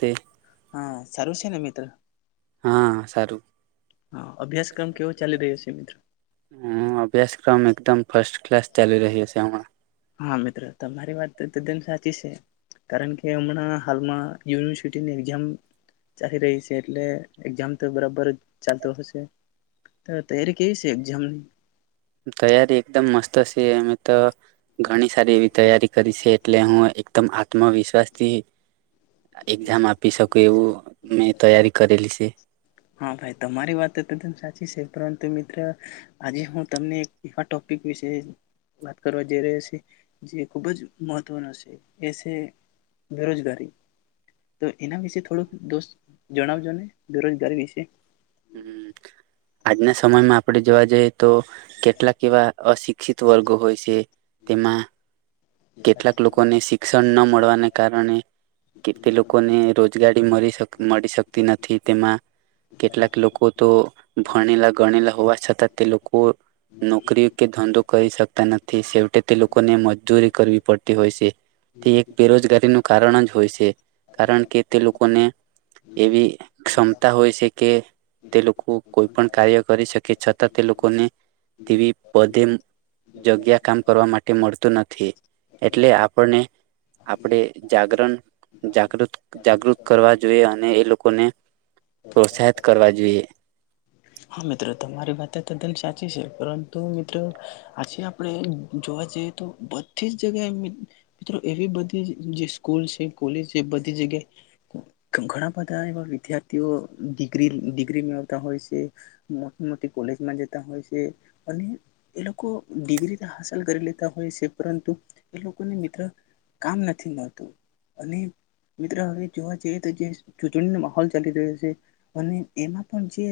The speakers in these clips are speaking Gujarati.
તે હા. સારું છે ને મિત્ર? હા સારું. હા અભ્યાસક્રમ કેવો ચાલી રહ્યો છે મિત્ર હમ્મ. અભ્યાસક્રમ એકદમ ફર્સ્ટ ક્લાસ ચાલી રહ્યો છે હમણાં. હા મિત્ર. તમારી વાત તો તદ્દન સાચી સે, કારણ કે હમણાં હાલમાં યુનિવર્સિટીની એક્ઝામ ચાલી રહી સે, એટલે એક્ઝામ તો બરાબર ચાલતો હશે. તો તૈયારી કેવી છે એક્ઝામની? તૈયારી એકદમ મસ્ત સ સે એમ તો ઘણી સારી એવી તૈયારી કરી છે. એટલે હું એકદમ [unintelligible] આત્મવિશ્વાસથી એક્ઝામ આપી શકું એવું મેં તૈયારી કરેલી સે. હા ભાઈ. તમારી વાત તદન સાચી સે, પરંતુ મિત્ર આજે હું તમને એક એવા ટોપિક વિશે વાત કરવા જઈ રહ્યો સે, જે ખુબ જ મહત્વનો સે, એ સે બેરોજગારી. તો એના વિશે થોડુંક દોસ્ત જણાવજો ને, બેરોજગારી વિ શે. હમ્મ. આજના સમયમાં આપણે જોવા જઈએ તો કેટલાક એવા અશિક્ષિત વર્ગો હોય સે, તેમાં કેટલાક લોકોને શિક્ષણ ન મળવાને કારણે કે તે લોકોને રોજગારી મળી શ મળી શકતી નથી. તેમાં કેટલાક લોકો તો ભણેલા ગણેલા હોવા છતાં તે લોકો નોકરી કે ધંધો કરી શકતા નથી, સેવટે તે લોકોને મજૂરી કરવી પડતી હોય છે તે એક બેરોજગારીનું કારણ જ હોય સે કારણ કે તે લોકોને એવી ક્ષમતા હોય છે કે તે લોકો કોઈ પણ કાર્ય કરી શકે છતાં તે લોકોને તેવી પદે જગ્યા કામ કરવા માટે મળતું નથી એટલે આપણને આપણે જાગરણ જાગૃત જાગૃત કરવા જોઈએ અને એ લોકોને પ્રોત્સાહિત કરવા જોઈએ હા મિત્રો તમારી વાત તદ્દન સાચી છે પરંતુ મિત્રો આજે આપણે જોવા જઈએ તો બધી જ જગ્યાએ મિત્રો એવી બધી જે સ્કૂલ છે કોલેજ છે બધી જગ્યાએ ઘણા બધા એવા વિદ્યાર્થીઓિગ્રી ડિગ્રી મેળવતા હોય છે મોટી મોટી કોલેજમાં જતા હોય છે અને એ લોકો ડિગ્રી હાંસલ કરી લેતા હોય છે પરંતુ એ લોકોને મિત્ર કામ નથી મળતું અને મિત્ર હવે જોવા જઈએ તો જે જે માહોલ ચાલી રહ્યો છે અને એમાં પણ જે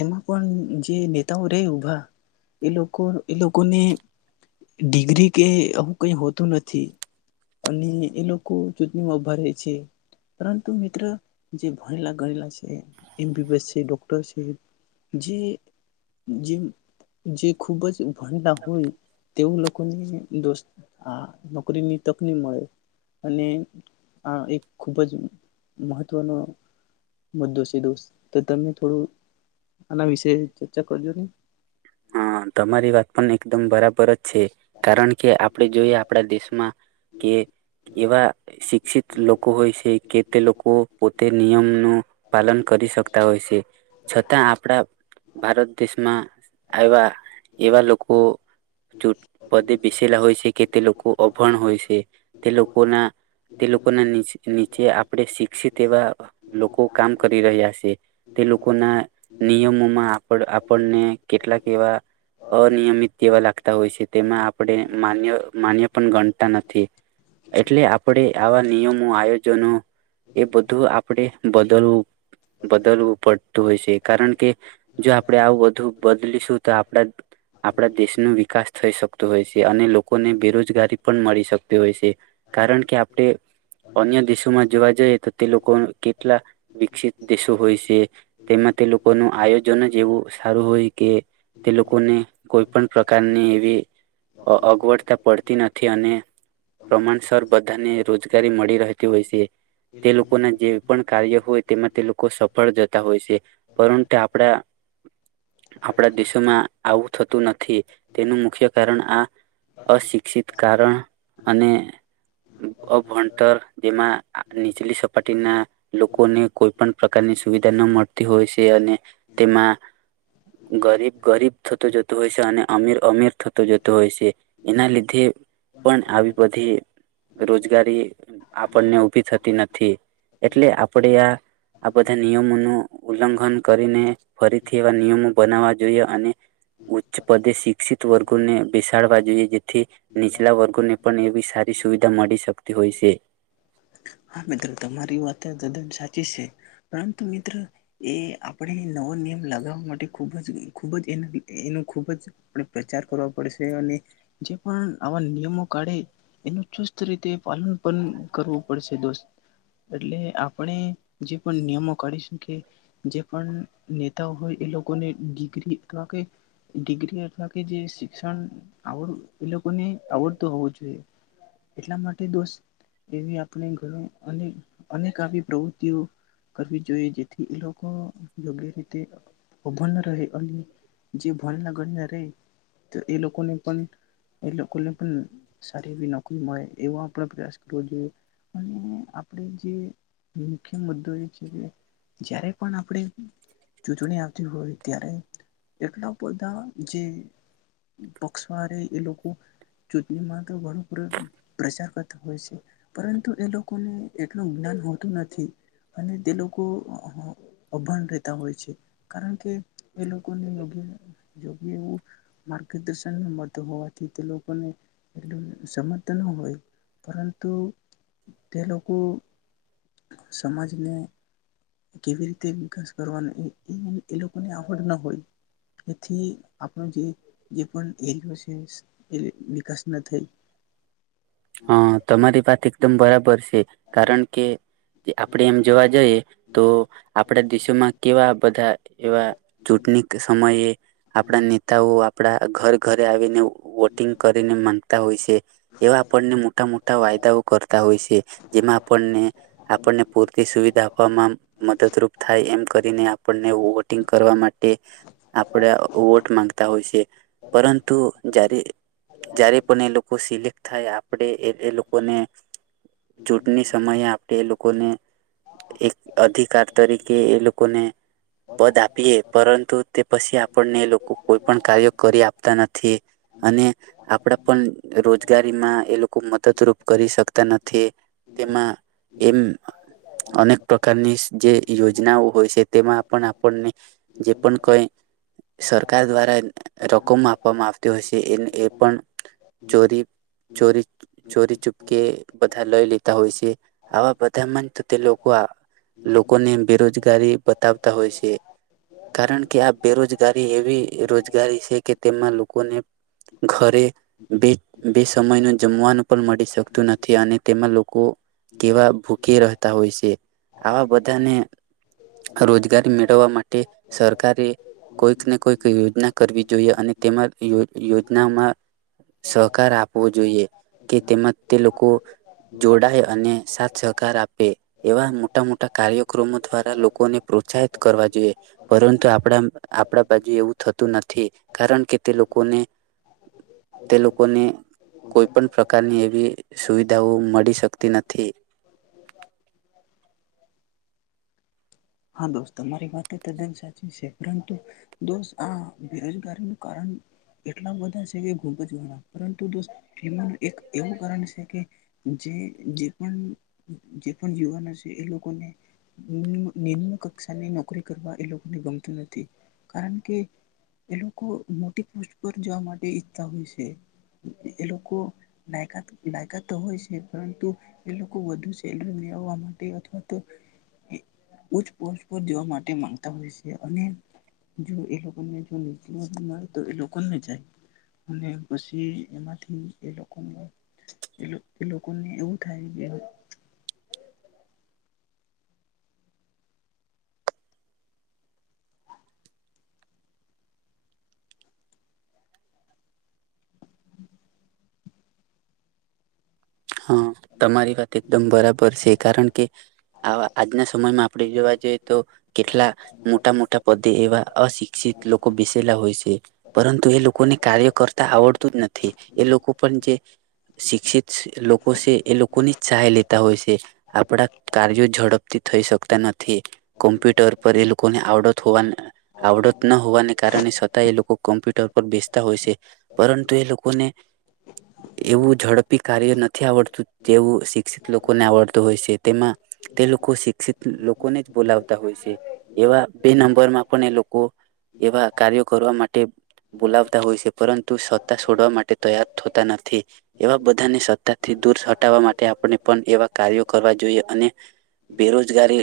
એમાં પણ જે નેતાઓ રહે ઉભા એ લોકો એ લોકોને ડિગ્રી કે આવું કઈ હોતું નથી અને એ લોકો ચૂટણીમાં ઉભા રહે છે પરંતુ મિત્ર જે ભણેલા ગણેલા છે જે જે જે ખૂબ જ ભણતા હોય તેવ લોકોને દોસ્ત આ નોકરીની તકની મળે અને આ એક ખૂબ જ મહત્વનો મુદ્દો છે દોસ્ત થોડું આના વિશે ચર્ચા કરજો નને હા તમારી વાત પણ એકદમ બરાબર કારણ કે આપણે જોઈએ આપણા દેશમાં કે એવા શિક્ષિત લોકો હોય છે કે તે લોકો પોતે નિયમ ન પાલન કરી શક હોય છે છતાં આપણા ભારત દેશમાં આવવા એવા લોકો ચૂંટ પદે બેસેલા હોય છે કે તે લોકો અભણ હોય છે તે લોકોના તે લોકોના નીચે આપણે શિક્ષિત એવા લોકો કામ કરી રહ્યા છે તે લોકો ના નિયમોમાં આપણ આપણને કેટલાક એવા અનિયમિત કેવા લ કરતા હોય છે તેમાં આપણે માન્ય માન્ય પણ ગણતા નથી એટલે આપણે નિયમો આયોજનો એ બધું આપણેે બદલવું પડતું હોય છે કારણ કે જો આપડે આવું બું બદલીશું તો આપડે આપણા દેશ નો વિકાસ થઈ શકતો હોય છે અને લોકોને બેરોજગારી પણ મળી શકતી હોય છે કારણ કે આપણે અન્ય દેશોમાં જોવા જઈએ તો તે લોકો કેટલા વિકસિત દેશો હોય છે તેમાં તે લોકોનું આયોજન જ એવું સારું હોય કે તે લોકોને કોઈ પણ પ્રકારની એવી અગવડતા પડતી નથી નથી અને પ્રમાણસર બધાને રોજગારી મળી રહેતી હોય છે તે લોકો ના જે પણ કાર્ય હોય તેમાં તે લોકો લોકો સફળ જતા હોય છે પરંતુ આપડા આપણા દેશોમાં આવું થતું નથી તેનું મુખ્ય કારણ આ અશિક્ષિત કારણ અને અભણતર જેમાં નીચલી સપાટી ના લોકોને કોઈ પણ પ્રકારની સુવિધા ન મળતી હોય છે અને તેમાં ગરીબ ગરીબ થતો જતો હોય છે અને અમીર અમીર થતો જતો હોયશે એના લીધે પણ આવી બધી રોજગારી આપણને ઉભી થતી નથી એટલે આપણેે આ આ બધા નિયમોનું ઉલ્લંઘન કરીને ફરીથી એવા નિયમો બનાવવા જોઈએ અને ઉચ્ચ પદે શિક્ષિત વર્ગોને બેસાડવા જોઈએ જેથી નીચલા વર્ગોને પણ એવી સારી સુવિધા મળી શકતી હોય છે. હા મિત્રો તમારી વાત તદ્દન સાચી છે પરંતુ મિત્ર એ આપણે નવો નિયમ લગાવવા માટે ખૂબ જ ખૂબ જ એ એનો ખૂબ જ આપણે પ્રચાર કરવા પડશે અને જે પણ આવા નિયમો કાઢે એનો ચુસ્ત રીતે પાલન પણ કરો એ તોસ્ એટલે આપણે જે પણ નિયમો કાઢીશ કે જે પણ નેતાઓ હોય એ લોકોને ડિગ્રી અથવા કે ડિગ્રી અથવા કે જે શિક્ષણ આવડ એ લોકોને આવડતું હોવું જોઈએ. એટલા માટે દોસ્ત એવી આપ અનેક આવી પ્રવૃતિઓ કરવી જોઈએ જેથી એ લોકો યોગ્ય રીતે અભન રહે અને જે ભણનાગળના રહે તો એ લોકોને પણ એ લોકોને પણ સારી એવી નોકરી મળે એવો આપણે પ્રયાસ કરવો જોઈએ. અને આપણે જે મુખ્ય મુદ્દો એ છે કે જયારે પણ આપણે ચૂંચણી આવતી હોય ત્યારે એટલા બધા જે પક્ષવારે એ લોકો ચૂંટણીમાં તો ઘડપર પ્રચાર કરતા હોય છે પરંતુ તો એ લોકોને એટલું જ્ઞાન હોતું નથી અને તે લોકો અભાણ રહેતા હોય છે કારણ કે એ લોકો યોગ્ય ન જો કે એવું માર્ગદર્શન ન મળતુ હોવાથી તે લોકોને એટલું સમત ન હોય પરંતુ તે લોકો સમાજને કેવી રીતે વિકાસ કરવાનો એ લોકો ની આવડ ના હોય તેથી આપણ જે પણ એરયો છે એ વિકાસ ન થાય હા તમારી વાત એકદમ એ આપડે એમ જોવા જઈએ તો આપડા દેશોમાં કેવા બ દા એવા ચૂંટણી સમયે આપણા નેતાઓ આપણા ઘર ઘરે આવીને વોટિંગ કરીને માંગતા હોય છે એવા આપણને મોટા મોટા વાયદાઓ કરતા હોય છે જેમાં આપણને આપણને પૂરતી સુવિધા આપવામાં મદદરૂપ થાય એમ કરીને આપણને વોટિંગ કરવા માટે આપણા વોટ માંગતા હોય છે પરંતુ જ્યારે જ્યારે પણ એ લોકો સિલેક્ટ થાય આપડે એ લોકો કોને ચૂંટણી સમયે આપણે એ લોકોને એક અધિકાર તરીકે એ લોકોને પદ આપીએ [inaudible] પરંતુ તે પછી આપણને એ લોકો કોઈ પણ કાર્ય કરી આપતા નથી અને આપડા પણ રોજગારીમાં એ લોકો મદદરૂપ કરી શકતા નથી તેમાં એમ અનેક પ્રકારની જે યોજનાઓ હોય છે તેમાં પણ આપ આપણને જે પણ કઈ સરકાર દ્વારા રકમ આપવામાં આવતી હોય છે એ એ પણ ચોરી ચોરી ચોરી ચૂપકે બધા લઈ લેતા હોય છે આવા બધામાં તે લોકો લોકોને બેરોજગારી બતાવ તા હોય છે કારણ કે આ બેરોજગારી એવી રોજગારી છે કે તેમાં લોકોને ઘરે બે બે સમય ન જમવાનું પણ મળી શકતું નથી અને તેમાં લોકો કેવા ભૂખ રહેતા હોય છે આવા બધાને રોજગારી ઘવા માટે સરકારે કોઈકને કોઈક યોજના કરવી જોઈએ અને તેમાંયો યોજનામાં સહકાર આપવો જોઈએ કે તેમાં તે લોકો જોડાય અને સાથ સહકાર આપે એવા મોટા મોટા કાર્યક્રમો દ્વારા લોકોને પ્રોત્સાહિત કરવા જોઇએ પરંતુ આપણા આપણા બાજુ એવું થતું નથી કારણ કે તે લોકોને તે લોકોને કોઈ પણ પ્રકારની એવી સુવિધાઓ મળી શકતી નથી. હા દોસ્ તમારી વાત તદ્દન સાચી છે પરંતુ દોસ્ત આ બેરોજગારીનું કારણ એટલા બધા છે કે ઘૂપ જ ગણા પરંતુ દોસ્તનું એક એવું કારણ છે કે જે પણ જે પણ યુવાનો છે એ લોકોને નિમ્ન કક્ષાની નોકરી કરવા એ લોકોને ગમતું નથી કારણ કે એ લોકો મોટી પોસ્ટ પર જવા માટે ઈચ્છતા હોય છે એ લોકો લકાત લાયકાત તો હોય છે પરંતુ એ લોકો વધુ સેલરી મેળવવા માટે અથવા તો ઉચ પોસ્ટ પર જવા માટે માંગતા હોય છે અને જો એ લોકોને નીચ તો એ લોકોને જાય અને પછી એમાંથી એ લોકો એ લોકોને એવું કાય દે [unintelligible] હા તમારી વાત એકદમ બરાબર છે કારણ કે આ આજના સમયમાં આપણે જોવા જઈએ તો કેટલા મોટા મોટા પદે એવા અશિક્ષિત લોકો બેસેલા હોય છે પરંતુ એ લોકોને કાર્ય કરતા આવડતું જ નથી એ લોકો પણ જે શિક્ષિત લોકોસે એ લોકોની સહાય લેતા હોય છે આપણા કાર્યો ઝડપથી થઈ શકતા નથી કોમ્પ્યુટર પર એ લોકોને આવડત હોવા આવડત ન હોવાને કારણે છતાં એ લોકો કોમ્પ્યુટર પર બેસતા હોય છે પરંતુ એ લોકોને એવું ઝડપી કાર્ય નથી નથી આવડતું તેવું શિક્ષિત લોકોને આવડતું હોય છે તેમાં તે લોકો શિક્ષિત લોકોને જ બોલાવતા હોય છે એવા બે નંબરમાં પણ એ લોકો એવા કાર્યો કરવા માટે બોલાવતા હોય છે પરંતુ સત્તા છોડવા માટે તૈયાર થતા નથી એવા બધાને સત્તા થી દૂર હટાવવા માટે આપણે પણ એવા કાર્યો કરવા જોઈએ અને બેરોજગારી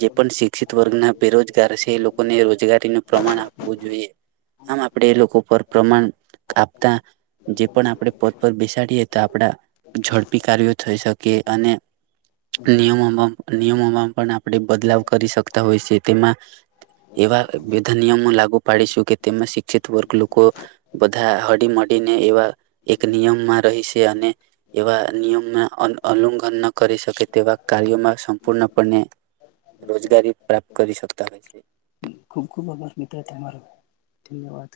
જે પણ શિક્ષિત વર્ગના બેરોજગાર છે એ લોકોને રોજગારીનું પ્રમાણ આપવું જોઈએ આમ આપણે એ લોકો પર પ્રમાણ આપતા જે પણ આપણે પદ પર બેસાડીએ તો આપણા ઝડપી કાર્યો થઈ શકે અને નિયમોમાં નિયમોમાં પણ આપણે બદલાવ કરી શકતા હોય છે તેમાં એવા બધા નિયમો લાગુ પાડી શકે તેમાં શિક્ષિત વર્ગ લોકો બધા હડી મડીને એવા એક નિયમમાં રહીશે અને એવા નિયમમાં ઉલ્લઘન ન કરી શકે તેવા કાર્યોમાં સંપૂર્ણપણે રોજગારી પ્રાપ્ત કરી શકતા હોય છે. ખૂબ ખૂબ આભાર મિત્ર તમારો ધન્યવાદ